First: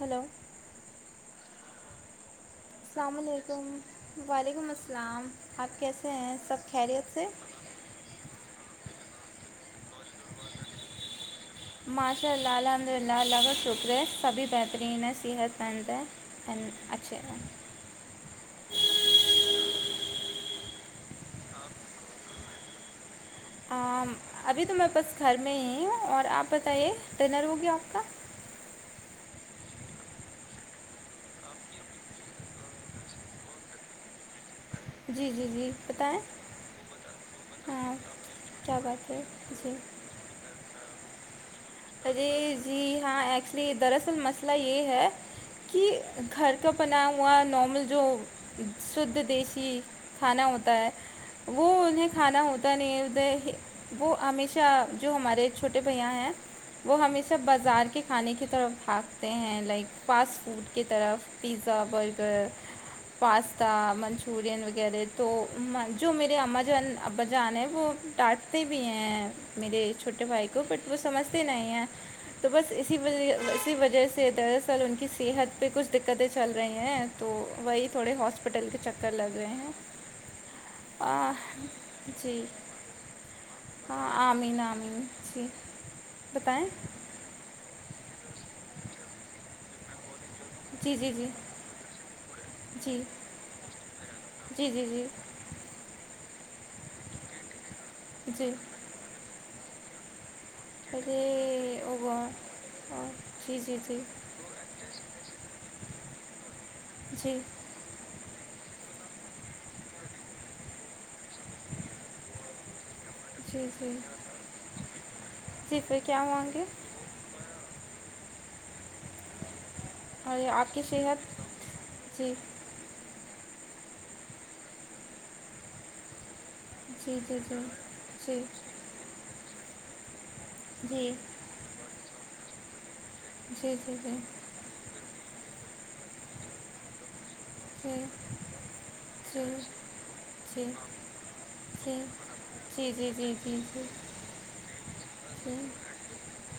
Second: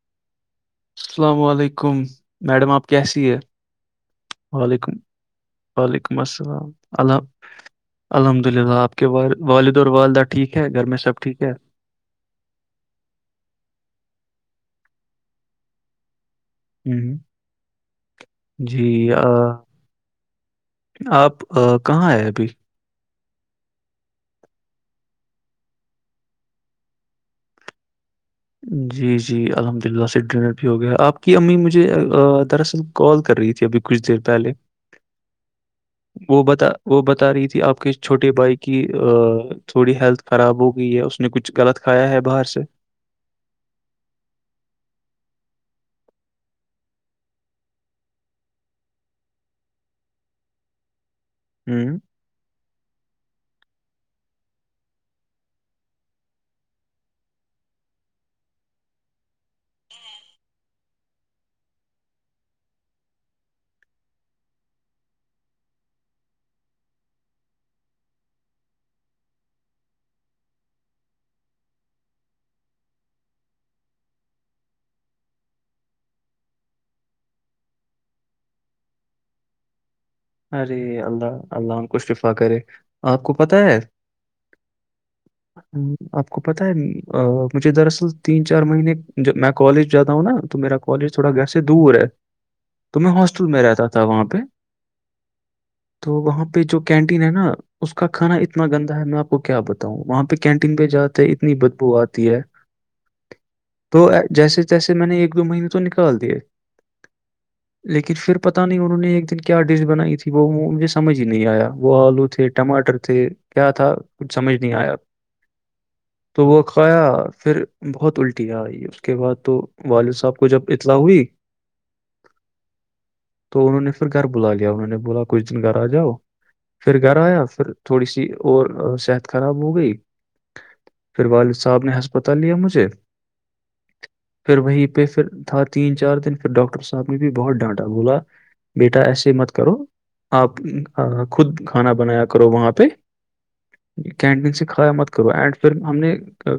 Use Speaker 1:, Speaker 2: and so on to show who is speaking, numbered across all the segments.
Speaker 1: Hello
Speaker 2: السلام علیکم madam آپ کی
Speaker 1: السلام
Speaker 2: یہ
Speaker 1: علیکم
Speaker 2: وعلیکم
Speaker 1: السلام آپ کیسے
Speaker 2: وعلیکم
Speaker 1: ہیں سب
Speaker 2: السلام
Speaker 1: خیریت سے
Speaker 2: علیکم الحمد للہ آپ کے وال والد اور والدہ ٹھیک ہے گھر میں سب ٹھیک ہے
Speaker 1: ماشاء اللہ الحمد للہ اللہ کا شکر ہے سبھی بہترین ہے صحت مند ہے این اچھا
Speaker 2: ہوں جی آپ کہاں آئے ابھی
Speaker 1: ابھی تو میںیرے پاس گھر میں ہی ہوں اور آپ بتائیے ڈنر ہوگیا آپ کا
Speaker 2: جی جی الحمد للہ سے ڈنر بھی ہو گیا آپ کی امی مجھے دراصل کال کر رہی تھی ابھی کچھ دیر پہلے
Speaker 1: جی جی جی بتائیں
Speaker 2: وہ بتا وہ بتا رہی تھی آپ کے
Speaker 1: ہاں
Speaker 2: چھوٹے بھائی
Speaker 1: کیا
Speaker 2: کی
Speaker 1: بات ہے جی
Speaker 2: تھوڑی ہیلتھ خراب ہو گئی ہے اس نے کچھ غط
Speaker 1: اجے جی ہاں ایکچولی دراصل مسئلہ یہ ہے کہ گھر کا بنااہ ہوا نارمل جو شدھ دیسی کھانا ہوتا ہے وہ
Speaker 2: ہوں
Speaker 1: انیں کھانا ہوتا نہیں ہے ادھر وہ ہمیشہ جو ہمارے چھوٹے بھیا ہیں وہ ہمیں سب بازار کے کھانے کی طرف بھاگتے ہیں لائک فاسٹ فوڈ کی طرف پیزا برگر پاستا منچورین وغیرہ تو جو میرے اما جان ابا جان ہیں وہ ٹانٹتے بھی ہیں میرے چھوٹے بھائی کو بٹ وہ سمجھتے نہیں ہیں تو بس اسیج اسی وجہ سے دراصل ان کی صحت پہ کچھ دقتیں چل رہی ہیں تو وہی تھوڑے ہاسپٹل کے چکر لگ رہئے ہیں
Speaker 2: ارے
Speaker 1: آ,
Speaker 2: اللہ اللہ ان کو شفا
Speaker 1: جی
Speaker 2: کرے آپ کو پتا ہے
Speaker 1: ہاں آمین آمین جی
Speaker 2: آپ کو پتا
Speaker 1: بتائیں
Speaker 2: ہے مجھے دراصل تین چار مہینے میں کالج جاتا ہوں نا میرا
Speaker 1: جی
Speaker 2: کالج
Speaker 1: جی جی
Speaker 2: تھوڑا گر دور ہے
Speaker 1: جی
Speaker 2: تو میں ہاسٹل میں رہتا تھا وہاں پہ
Speaker 1: جی جی جی
Speaker 2: تو وہاں پہ جو کینٹین ہے نا اس کا کانا
Speaker 1: جی
Speaker 2: اتنا گندا ہے میں آپ کو کیا بتاؤں وہاں پہ کینٹین پہ جاتے اتنی
Speaker 1: ارے
Speaker 2: بدبو
Speaker 1: او
Speaker 2: آتی ہے
Speaker 1: گاڈ آ، جی جی جی
Speaker 2: تو جیسے تیسے میں نے ایک دو مہینے تو نکال دیے
Speaker 1: جی
Speaker 2: لیکن پھر پتہ نہیں انہوں نے ایک دن کیا ڈش بنائی تھی وہ مجھے سمجھ ہی نہیں آیا وہ آلو تھے ٹماٹر تھے
Speaker 1: جی
Speaker 2: کیا
Speaker 1: جی
Speaker 2: تھا کچھ سمجھ نہیں آیا
Speaker 1: جی پھر کیا
Speaker 2: تو وہ
Speaker 1: مانگے
Speaker 2: کایا پھر بہت الٹی آئی اس کے بعد تو والد صاحب
Speaker 1: اور
Speaker 2: کو
Speaker 1: یہ
Speaker 2: جب
Speaker 1: آپ کی
Speaker 2: اطلاع ہوئی
Speaker 1: صحت جی
Speaker 2: تو انہوں نے پھر گھر بلا لیا انہوں نے بولا کچھ دن گھر آ جاؤ پھر گھر
Speaker 1: جی جی
Speaker 2: آیا
Speaker 1: جی
Speaker 2: پھر تھوڑی سی
Speaker 1: جی
Speaker 2: اور صحت خراب ہو گئی
Speaker 1: جی
Speaker 2: پھر والد صاحب نے ہسپتال لیا مجھے
Speaker 1: جی جی
Speaker 2: پھر وہیں پہ پھر تھا تین چار دن پھر ڈاکٹر صاحب نے بھی بہت ڈانٹا
Speaker 1: جی
Speaker 2: بولا بیٹا ایسے
Speaker 1: جی
Speaker 2: مت
Speaker 1: جی
Speaker 2: کرو آپ
Speaker 1: جی
Speaker 2: خود کھانا بنایا کرو وہاں
Speaker 1: جی
Speaker 2: پہ
Speaker 1: جی جی جی جی جی جی جی جی جی جی
Speaker 2: کینٹین سے کھایا مت کرو اینڈ پھر ہم نے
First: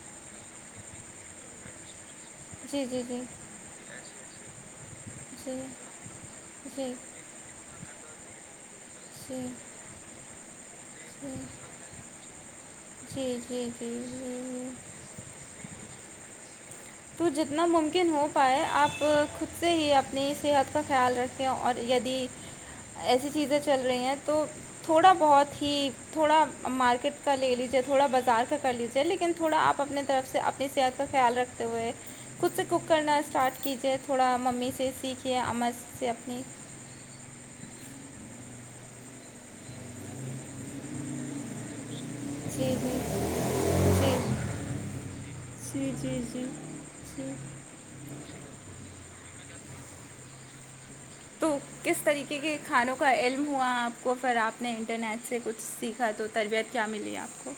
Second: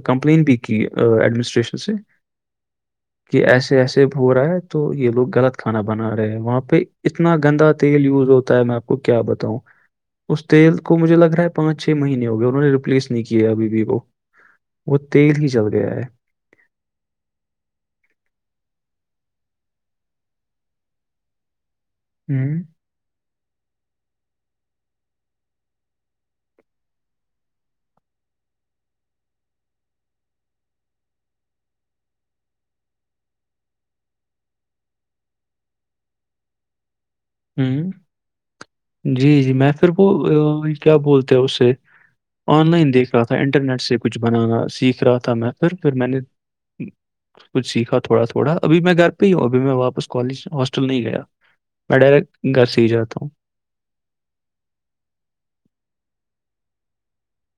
Speaker 2: کمپلین بھی کی ایڈمنسٹریشن سے
Speaker 1: جی جی جی
Speaker 2: کہ ایسے ایسے ہو رہا ہے تو یہ لوگ غلط کھانا
Speaker 1: جی
Speaker 2: بنا رہے ہیں وہاں پہ
Speaker 1: جی
Speaker 2: اتنا گندا تیل یوز ہوتا ہے میں آپ کو کیا بتاؤں اس تیل کو مجھے لگ رہا ہے پانچ چھ مہینے ہو گیا انہوں نے ریپلیس نہیں کیا
Speaker 1: جی
Speaker 2: ابھی بھی
Speaker 1: جی
Speaker 2: وہ وہ تیل ہی چل گیا ہے
Speaker 1: تو جتنا ممکن ہو پائے آپ خود سے ہی اپنی صحت کا خیال رکھ اور یدی
Speaker 2: ہوں
Speaker 1: ایسی چیزیں چل رہی ہیں تو تھوڑا بہت ہی تھوڑا مارکیٹ کا لے لیجے تھوڑا بازار کا کر لیجیے لیکن تھوڑا آپ اپنے طرف سے اپنی صحت کا خیال رکھتے ہوئے خچود سے کوک کرنا اسٹارٹ کیجے تھوڑا ممی سے سیکھھیے اما سے اپنی
Speaker 2: ہوں جی جی میں پھر وہ کیا بولتے ہیں اس سے آن
Speaker 1: جی
Speaker 2: لائن دیکھ رہا
Speaker 1: جی
Speaker 2: تھا انٹرنیٹ سے
Speaker 1: جی
Speaker 2: کچھ بنانا سیکھ رہا تھا میں پھر پھر میں نے
Speaker 1: جی
Speaker 2: کچھ سیکھا تھوڑا تھوڑا ابھی میں گھر پہ ہی ہوں ابھی میں واپس کالج ہاسٹل نہیں گیا
Speaker 1: تو کس
Speaker 2: میں
Speaker 1: طریقے
Speaker 2: ڈائریکٹ
Speaker 1: کے
Speaker 2: گھر سے ہی
Speaker 1: کھانوں کا
Speaker 2: جاتا ہوں
Speaker 1: علم ہوا آپ کو پھر آپ نے انٹرنیٹ سے کچھ سیکھا تو تربیعت کیا ملی آپ کو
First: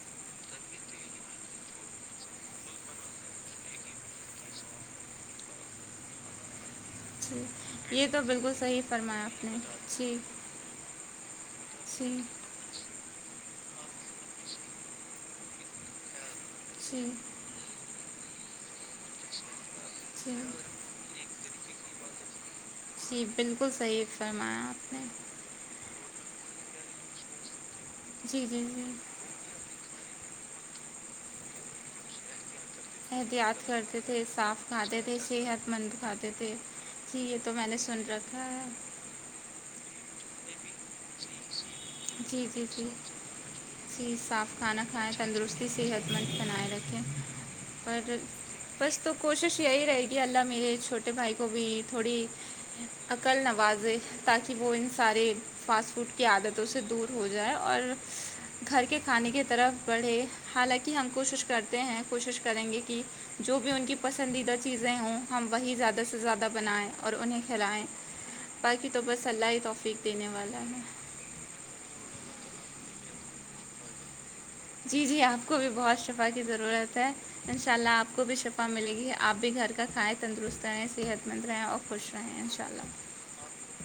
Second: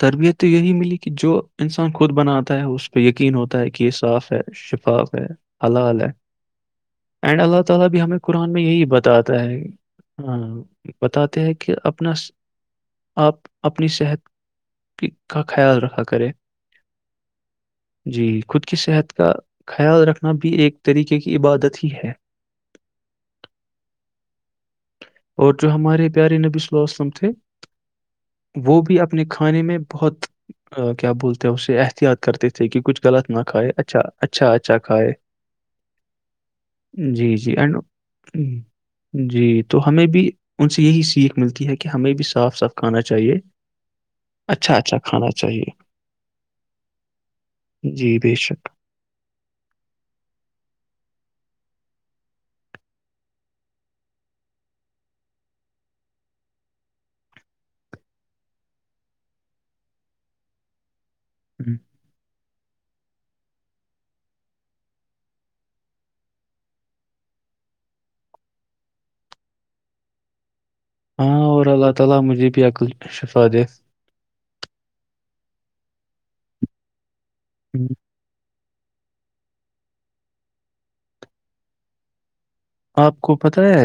Speaker 2: تربیت تو یہی ملی کہ جو انسان خود بناتا ہے اس پہ یقین ہوتا ہے کہ یہ صاف ہے شفاف ہے حلال ہے اینڈ
Speaker 1: جی
Speaker 2: اللہ تعالی بھی
Speaker 1: یہ
Speaker 2: ہمیں
Speaker 1: تو
Speaker 2: قران
Speaker 1: بالکل
Speaker 2: میں
Speaker 1: صحیح
Speaker 2: یہی
Speaker 1: فرمایا
Speaker 2: بتاتا
Speaker 1: آپ نے جی
Speaker 2: ہے بتاتے ہیں کہ اپنا
Speaker 1: جی
Speaker 2: آپ اپنی صحت کا خیال رکھا کرے
Speaker 1: جھی
Speaker 2: جی خود کی صحت کا خیال رکھنا
Speaker 1: جی
Speaker 2: بھی ایک طریقے کی عبادت ہی ہے
Speaker 1: جی بالکل صحیح فرمایا آپ نے
Speaker 2: اور جو ہمارے پیارے نبی صلی اللہیہ وسلم تھے
Speaker 1: جی جی
Speaker 2: وہ
Speaker 1: جی
Speaker 2: بھی اپ اپنے کھانے میں بہت کیا بولتے ہیں اسے احتیاط کرتے تھے کہ کچھ غلط نہ
Speaker 1: احتیاط
Speaker 2: کھائے اچھا
Speaker 1: کرتے تھے
Speaker 2: اچھا
Speaker 1: صاف
Speaker 2: اچھا
Speaker 1: کھاتے
Speaker 2: کھائے
Speaker 1: تھے صحت مند کھاتے تھے جی یہ تو میں نے سن رکھا ہے
Speaker 2: جی تو ہمیں بھی ان سے یہی سیکھ ملتی ہے کہ ہمیں بھی صاف صاف کھانا چاہیے
Speaker 1: چیز صاف
Speaker 2: اچھا
Speaker 1: کھانا
Speaker 2: اچھا
Speaker 1: کھائیں تندرستی
Speaker 2: چاہیے
Speaker 1: صحت مند بنائے رکھیں پر
Speaker 2: جی بے شک
Speaker 1: بس تو کوشش یہی رہے گی اللہ میرے چھوٹے بھائی کو بھی تھوڑی عقل نوازے تاکہ وہ ان سارے فاسٹ فوڈ کو کی عادتوں سے دور ہو جائے اور گھر کے کھانے کی طرف بڑھے حالانکہ ہم کوشش
Speaker 2: ہوں۔
Speaker 1: کرتے ہیں کوشش کریں گے کہ جو بھی ان کی پسندیدہ چیزیں ہوں ہم وہی زیادہ سے زیادہ بنائیں اور انہیں کھلائیں باقی تو بس اللہ ہی توفیق دینے والا ہے
Speaker 2: ہاں اور اللہ تعالی مجھے بھی عقل شفا دے
Speaker 1: جی جی آپ کو بھی بہت شفا کی ضرورت ہے انشاء
Speaker 2: ہوں۔
Speaker 1: اللہ آپ کو بھی شفا ملے گی آپ بھی گھر کا کھائیں تندرست رہیں صحت مند رہیں اور خوش رہیں انشاء اللہ
Speaker 2: آپ کو پت ہے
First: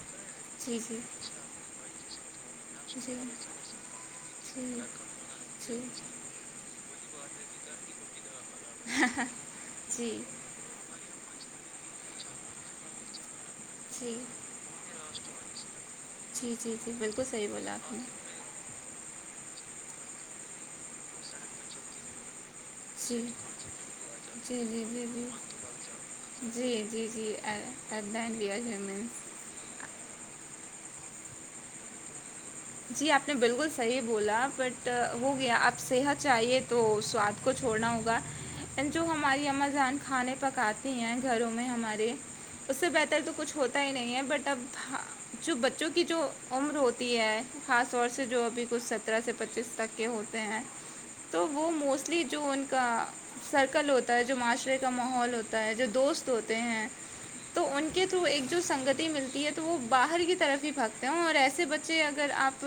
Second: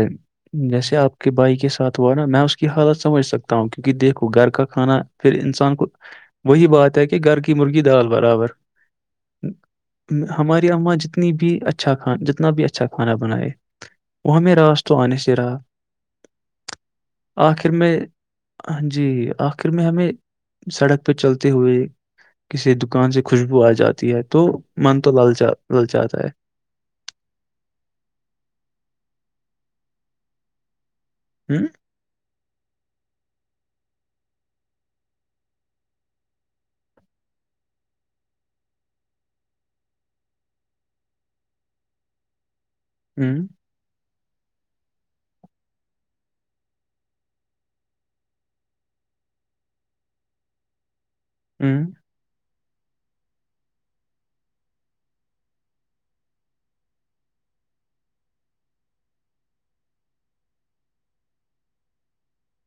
Speaker 2: جیسے آپ کے بھائی کے ساتھ ہوا نا میں اس کی حالت
Speaker 1: جی جی
Speaker 2: سمجھ سکتا ہوں کیونکہ دیکھو گھر کا
Speaker 1: جی
Speaker 2: کھانا پھر انسان
Speaker 1: جی
Speaker 2: کو وہی بات ہے کہ گھر کی مرغی دال برابر
Speaker 1: جی
Speaker 2: م- ہماری اما جتنی بھی اچھا کھانا جتنا بھی اچھا کھانا بنائے
Speaker 1: جی
Speaker 2: وہ ہمیں راس تو آنے سے رہا
Speaker 1: جی جی جی بالکل صحیح
Speaker 2: آخر
Speaker 1: بولا آپ
Speaker 2: میں
Speaker 1: نے
Speaker 2: ہاں جی آخر میں ہمیں سڑک پہ چلتے ہوئے کسی دکان سے
Speaker 1: جی
Speaker 2: خوشبو آ جاتی ہے تو
Speaker 1: جی جی
Speaker 2: من
Speaker 1: جی
Speaker 2: تو
Speaker 1: جی
Speaker 2: للچاتا جاتا ہے
Speaker 1: جی جی جی [inaudible]
Speaker 2: ہوں
Speaker 1: جی آپ نے بالکل صحیح بولا بٹ ہو گیا آپ صحت چاہیے تو سواد کو چھوڑنا ہوگا جو ہماری اما جان کھانے پکاتی ہیں گھروں میں ہمارے اس سے بہتر تو
Speaker 2: ہوں
Speaker 1: کچھ ہوتا ہی نہیں ہے بٹ اب جو بچوں کی جو عمر ہوتی ہے خاص طور سے جو ابھی کچھ سترہ سے پچیس تک کے ہوتے ہیں تو وہ
Speaker 2: ہوں
Speaker 1: موسٹلی جو ان کا سرکل ہوتا ہے جو معاشرے کا ماحول ہوتا ہے جو دوست ہوتے ہیں تو ان کے تھرو ایک جو سنگتی ملتی ہے تو وہ باہر کی طرف ہی پھاگتے ہیں اور ایسے بچے اگر آپ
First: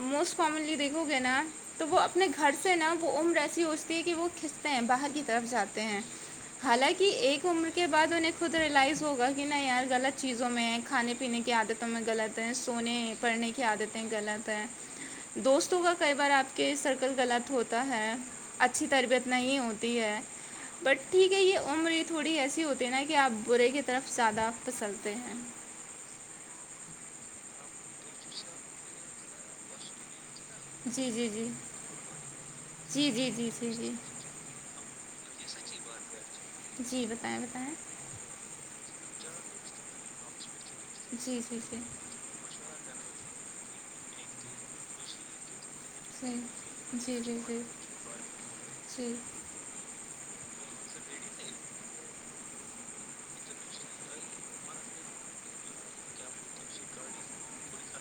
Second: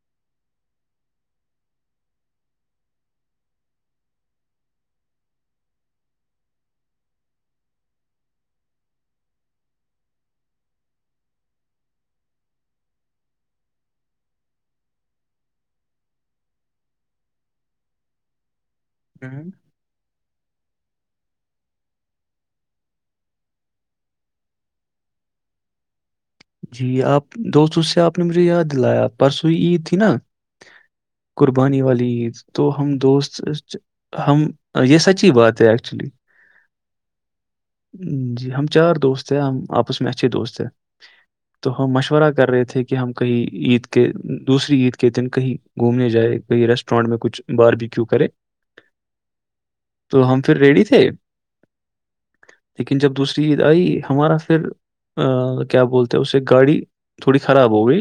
Speaker 1: موسٹ کامنلی دیکھو گے نا تو وہ اپنے گھر سے نا وہ عمر ایسی ہوچتی ہے کہ وہ کھنتے ہیں باہر کی طرف جاتے ہیں حالانکہ ایک عمر کے بعد انہیں خود ریلائز ہوگا کہ نہ یار غلط چیزوں میں کھانے پہ پینے کی عادتوں میں غلط ہے سونے پڑنے کی آدتیں غلط ہیں دوستوں کا کئی بار آپ کے سرکل غلط ہوتا ہے اچھی تربیت
Speaker 2: ہوں
Speaker 1: نہیں ہوتی ہے بٹ ٹھیک ہے یہ عمر تھوڑی ایسی ہوتی ہے نا کہ آپ برے کی طرف زیاادہ پھسلتے ہیں
Speaker 2: جی آپ دوستوں سے آپ نے مجھے یاد دلایا پرسوںئی عید تھی نا
Speaker 1: جی جی جی
Speaker 2: قربانی والی عید تو ہم
Speaker 1: جی جی
Speaker 2: دوست
Speaker 1: جی جی جی
Speaker 2: ہم یہ سچی بات ہے ایکچولی
Speaker 1: جی بتائیں بتائیں
Speaker 2: جی ہم چار دوست ہیں ہم آپس میں اچھے دوست ہیں
Speaker 1: جی جی
Speaker 2: تو
Speaker 1: جی
Speaker 2: ہم مشورہ کر رہے تھے کہ ہم کہیں عید کے دوسری عید کے دن کہیں گھومنے
Speaker 1: جی
Speaker 2: جائے کہئی ریسٹورینٹ میں
Speaker 1: جی جی جی
Speaker 2: کچھ بار بھی کیوں کرے
Speaker 1: جی
Speaker 2: تو ہم پھر ریڈی تھے لیکن جب دوسری عید آئی ہمارا پھر کیا بولتے اسے گاڑی تھوڑی خراب ہو گئی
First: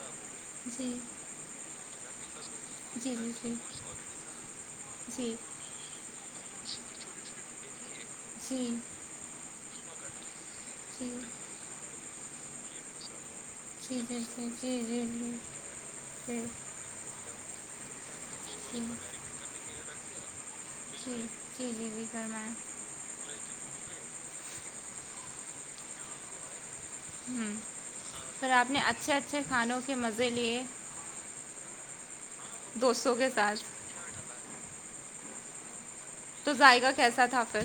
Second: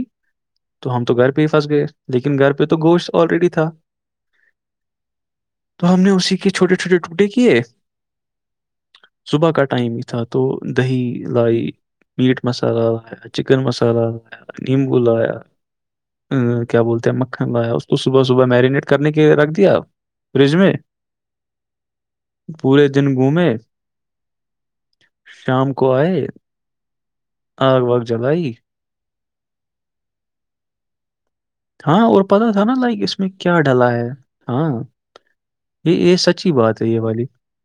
Speaker 1: جی جی
Speaker 2: تو ہم تو گھر پہ ہی پھنس گئے لیکن گھر پہ تو گوشت
Speaker 1: جی جی جی جی جی جی جی جی جی جی جی
Speaker 2: آلرییڈی
Speaker 1: جی
Speaker 2: تھا
Speaker 1: جی
Speaker 2: تو ہم نے اسی کے چھوٹے چھوٹے ٹکڑے کیے
Speaker 1: جی
Speaker 2: صبح کا ٹائم ہی تھا تو دہی لائی میٹ مسالہ آیا چکن مسالہیا نیمبو لایا ا کیا بولتے ہیں مکھن لگایا اس کو صبح صبح میرینیٹ کرنے کے لیے رکھ دیا آپ فریج میں
Speaker 1: پھر کے لیے بھی کررمائیں
Speaker 2: جن گھوم شام کو آئے
Speaker 1: ہ
Speaker 2: آگ واگ
Speaker 1: س
Speaker 2: جلائی
Speaker 1: آپ نے اچھے اچھے کھانوں کے مزے لیے
Speaker 2: ہاں اور پتا تھا نا لائک
Speaker 1: دوستوں
Speaker 2: اس میں
Speaker 1: کے
Speaker 2: کیا
Speaker 1: ساتھ
Speaker 2: ڈلا ہے ہاں یہ یہ سچ اچھی
Speaker 1: تو
Speaker 2: بات ہے
Speaker 1: ذائقہ
Speaker 2: یہ والی
Speaker 1: کیسا تھا پھر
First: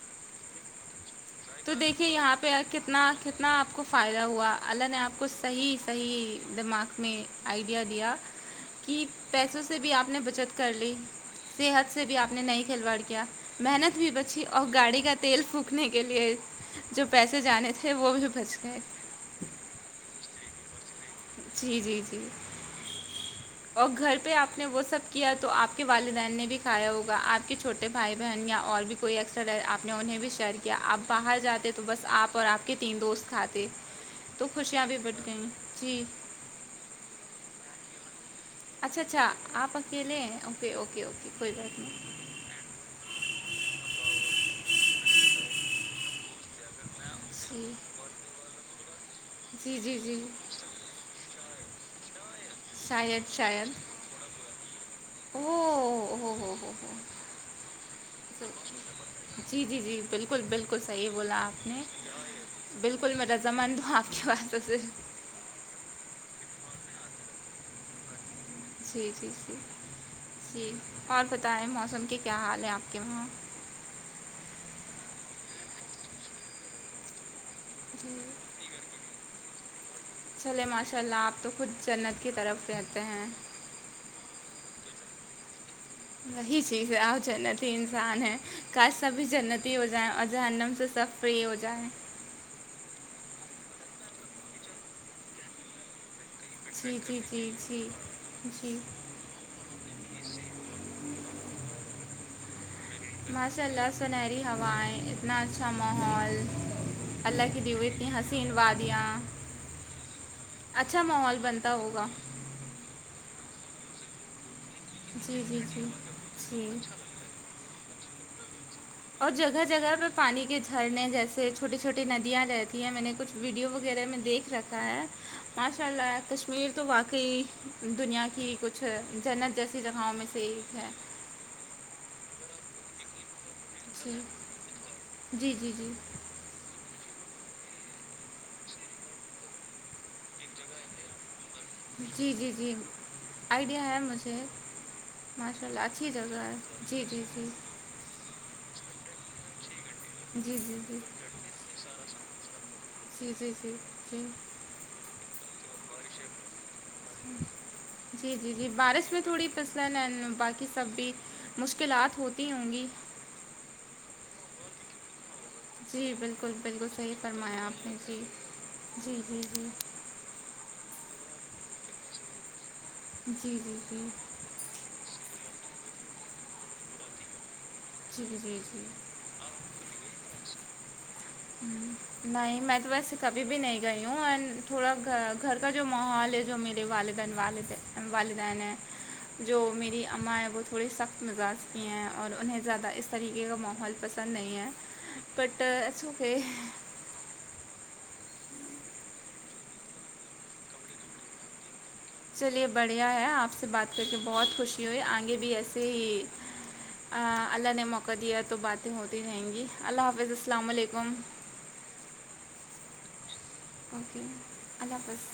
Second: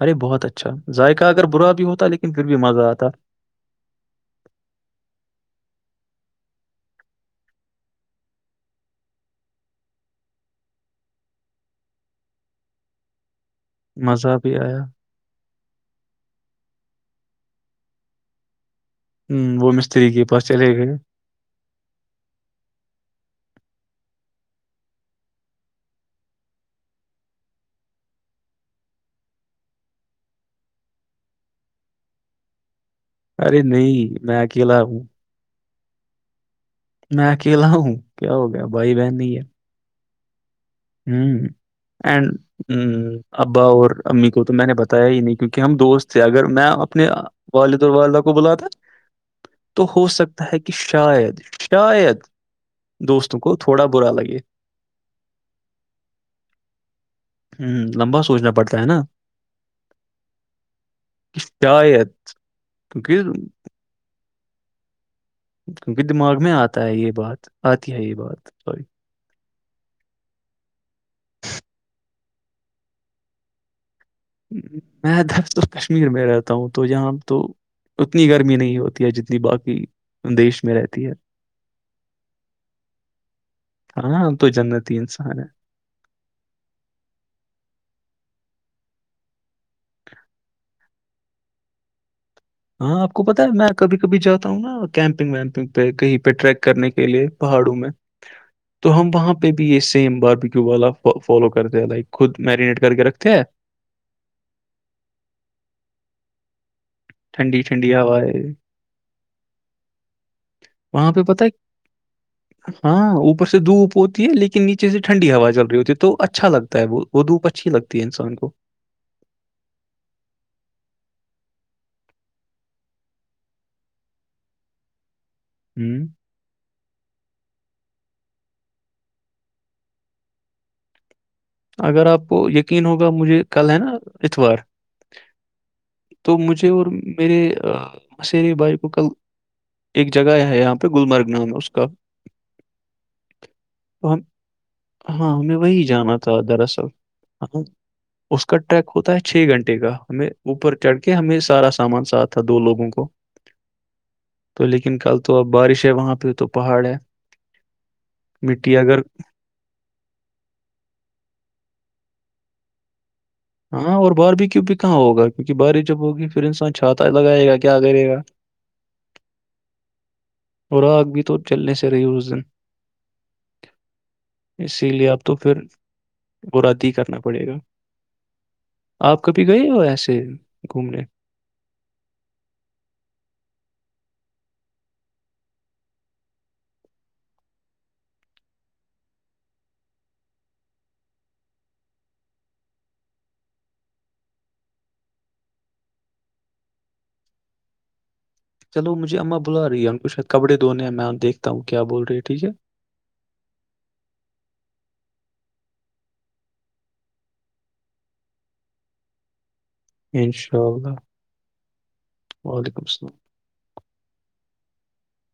Speaker 2: ارے بہت اچھا ذائقہ اگر برا بھی ہوتا لیکن پھر بھی مزہ آتا
Speaker 1: اتنا آپ کو فائدہ ہوا اللہ نے آپ کو صحیح صحیح دماغ میں آئیڈیا دیا کہ پیسوں سے بھی آپ نے بچت کر لی صحت سے بھی آپ نے نہیں کھلواڑ کیا محنت بھی
Speaker 2: مزہ
Speaker 1: بچی اور
Speaker 2: آیا
Speaker 1: گاڑی کا تیل پھونکنے کے لیے جو پیسے جانے تھے وہ بھی بچ گئے
Speaker 2: ہ وہ مستری کے پاس چلے گئے
Speaker 1: جی جی جی
Speaker 2: [inaudible]
Speaker 1: اور گھر پہ آپ نے وہ سب کیا تو آپ کے والدین نے بھی کھایا ہوگا آپ کے چھوٹے بھائی بہن یا اور بھی کوئی ایکسٹر آپ نے انہیں بھی شیئر کیا آپ باہر جاتے تو بس آپ اور آپ کے تین دوست
Speaker 2: ارے
Speaker 1: کھاتے
Speaker 2: نہیں میں
Speaker 1: تو
Speaker 2: اکیلا
Speaker 1: خوشیاں بھی
Speaker 2: ہوں
Speaker 1: بٹ گئیں جی
Speaker 2: میں کہ گلاا ہوں کیا ہوگا
Speaker 1: اچھا اچھا آپ اکیلے ہیں اوکے اوکے اوکے کوئی بات نہیں
Speaker 2: این ہ ابا اور امی کو تو میں نے بتایا ہی نہیں کیونکہ ہم دوست تھے اگر میں اپنے
Speaker 1: جی
Speaker 2: والد اور والد کو بلاتا
Speaker 1: جی
Speaker 2: تو
Speaker 1: جی
Speaker 2: ہو
Speaker 1: جی
Speaker 2: سکتا ہے کہ کہ شاید شاید
Speaker 1: شاید
Speaker 2: دوستوں کو
Speaker 1: شاید
Speaker 2: تھوڑا برا لگے
Speaker 1: ہو ہو ہو ہو
Speaker 2: ہوں لمبا سوچنا پڑتا ہے نا
Speaker 1: جی جی جی بالکل بالکل صحیح بولا
Speaker 2: کہ
Speaker 1: آپ نے
Speaker 2: شاید
Speaker 1: بالکل میں
Speaker 2: کیونکہ
Speaker 1: رضامند ہوں آپ کے باتوں سے
Speaker 2: کیونکہ دماغ میں آتا ہے یہ بات آتی ہے یہ بات سی
Speaker 1: جی جی جی جی اور بتائیں موسم کے کیا حال ہیں آپ کے وہاں
Speaker 2: میں در کشمیر میں رہتا ہوں تو یہاں تو
Speaker 1: جی
Speaker 2: اتنی گرمی نہیں ہوتی ہے جنی جی باقی دیش
Speaker 1: چلے
Speaker 2: میں
Speaker 1: ماشاء
Speaker 2: رہتی ہے
Speaker 1: اللہ آپ تو خود جنت کی طرف رہتے ہیں
Speaker 2: ہاں تو جنتی انسان ہے
Speaker 1: وہی چیز ہے آ جنتی انسان ہے کا سب بھی جنتی ہو جائےیں اور جہنم سے سب فری ہو جائیں
Speaker 2: ہاں آپ کو پتا ہے میں کبھی کبھی جاتا ہوں نا کیمپنگ ویمپنگ پہ کہیں پہ ٹریک کرنے
Speaker 1: جی
Speaker 2: کے
Speaker 1: جی
Speaker 2: لیے
Speaker 1: جی
Speaker 2: پہاڑوں
Speaker 1: جی
Speaker 2: میں
Speaker 1: جی
Speaker 2: تو ہم وہاں پہ پ بھی یہ سیم باربیکوب والا فالو کرتے لائک خود میرینیٹ کر کے رکھ
Speaker 1: ماشاء اللہ سنہری ہوائیں اتنا اچھا ماحول اللہ کی
Speaker 2: ٹھنڈی
Speaker 1: دیوئی
Speaker 2: ٹھنڈی
Speaker 1: اتنی
Speaker 2: ہوائیں
Speaker 1: حسین وع اچھا
Speaker 2: وہاں پہ
Speaker 1: ماحول
Speaker 2: پتہ ہے
Speaker 1: بنتا ہوگا
Speaker 2: ہاں اوپر سے دھو اوپ ہوتی ہے لیکن نیچے سے ٹھنڈی
Speaker 1: جی
Speaker 2: ہوا
Speaker 1: جی
Speaker 2: چل رہی
Speaker 1: جی
Speaker 2: ہوتی ہے تو اچھا
Speaker 1: جی
Speaker 2: لگتا ہے ب وہ دھپ اچھی لگتی ہے انسان کو
Speaker 1: اور جگہ جگہ پہ پانی کے جھرنے جیسے چھوٹی چھوٹی ندیاں رہتی ہیں میں نے کچھ ویڈیو وغیرہ میں دیکھ رکھا ہے ماشاء
Speaker 2: ہوں
Speaker 1: اللہ کشمیر تو واقعی دنیا کی کچھ جنت جیسی جگہوں میں سے ایک ہے
Speaker 2: اگر آپ کو یقین ہوگا مجھے کل ہے نا
Speaker 1: جی
Speaker 2: اتوار
Speaker 1: جی جی
Speaker 2: تو مجھے اور میرے مسیرے بائی کو کل ایک جگہ ہے یہاں پہ گلممرگ نام ہے اس کا
Speaker 1: جی جی جی آئیڈیا ہے
Speaker 2: تو ہم
Speaker 1: مجھے
Speaker 2: ہاں ہمیں
Speaker 1: ماشاء اللہ
Speaker 2: وہی
Speaker 1: اچھی
Speaker 2: جانا
Speaker 1: ج
Speaker 2: تھا دراصل
Speaker 1: جی جی جی
Speaker 2: ہاں اس کا ٹریک ہوتا ہے چھ گھنٹے کا ہمیں
Speaker 1: جی
Speaker 2: اوپر
Speaker 1: جی جی
Speaker 2: چڑھ کے ہمیں سارا سامان ساتھ تھا دو لوگوں کو
Speaker 1: جی جی جی جی
Speaker 2: تو لیکن کل تو اب بارش ہے وہاں پہ تو پہاڑ ہے
Speaker 1: جی جی جی
Speaker 2: مٹی اگر
Speaker 1: بارش میں تھوڑی پ اس ن باقی سب بھی مشکلات ہوتی ہوں گی
Speaker 2: ہاں اور بار بھی کیوں بھی کہاں ہوگا کیونکہ بارش جب
Speaker 1: جی
Speaker 2: ہوگی پھر
Speaker 1: بالکل
Speaker 2: انسان
Speaker 1: بالکل
Speaker 2: چھاتا
Speaker 1: صحیح
Speaker 2: لگائے گا
Speaker 1: فرمایا
Speaker 2: کیا
Speaker 1: آپ نے
Speaker 2: کرے گا
Speaker 1: جی جی جی جی
Speaker 2: اور آگ بھی تو چلنے سے رہی اس دن
Speaker 1: جی جی جی
Speaker 2: اسی لیے آپ تو پھر براد ہی کرنا پڑے گا
Speaker 1: جی جی جی [unintelligible]
Speaker 2: آپ کبھی گئے ہو ایسے گھومنے [inaudible]
Speaker 1: نہیں میں تو ویسے کبھی بھی نہیں گئی ہوں اینڈ تھوڑا گ گھر کا جو ماحول ہے جو میرے والد دن والدین والدین جو میری اماں ہیں وہ تھوڑے سخت مزاج کی ہیں اور انہیں زیادہ اس طریقے کا ماحول پسند نہیں ہے بٹ ایس کہ
Speaker 2: چلو مجھے اما بلا رہی ہے ان کو شاید کپڑے دونے ہیں میں دیکھتا ہوں کیا بول رہے
Speaker 1: چلیے بڑھیا ہے آپ سے بات کر کے بہت خوشی ہوئی آگے بھی ایسے ہی اللہ نے موقع دیا تو باتیں ہوتی رہیں گی اللہ
Speaker 2: ہے
Speaker 1: حافظ السلام
Speaker 2: انشاءاللہ
Speaker 1: علیکم
Speaker 2: وعلیکم السلام
Speaker 1: اوکے اللہ حافظ [unintelligible]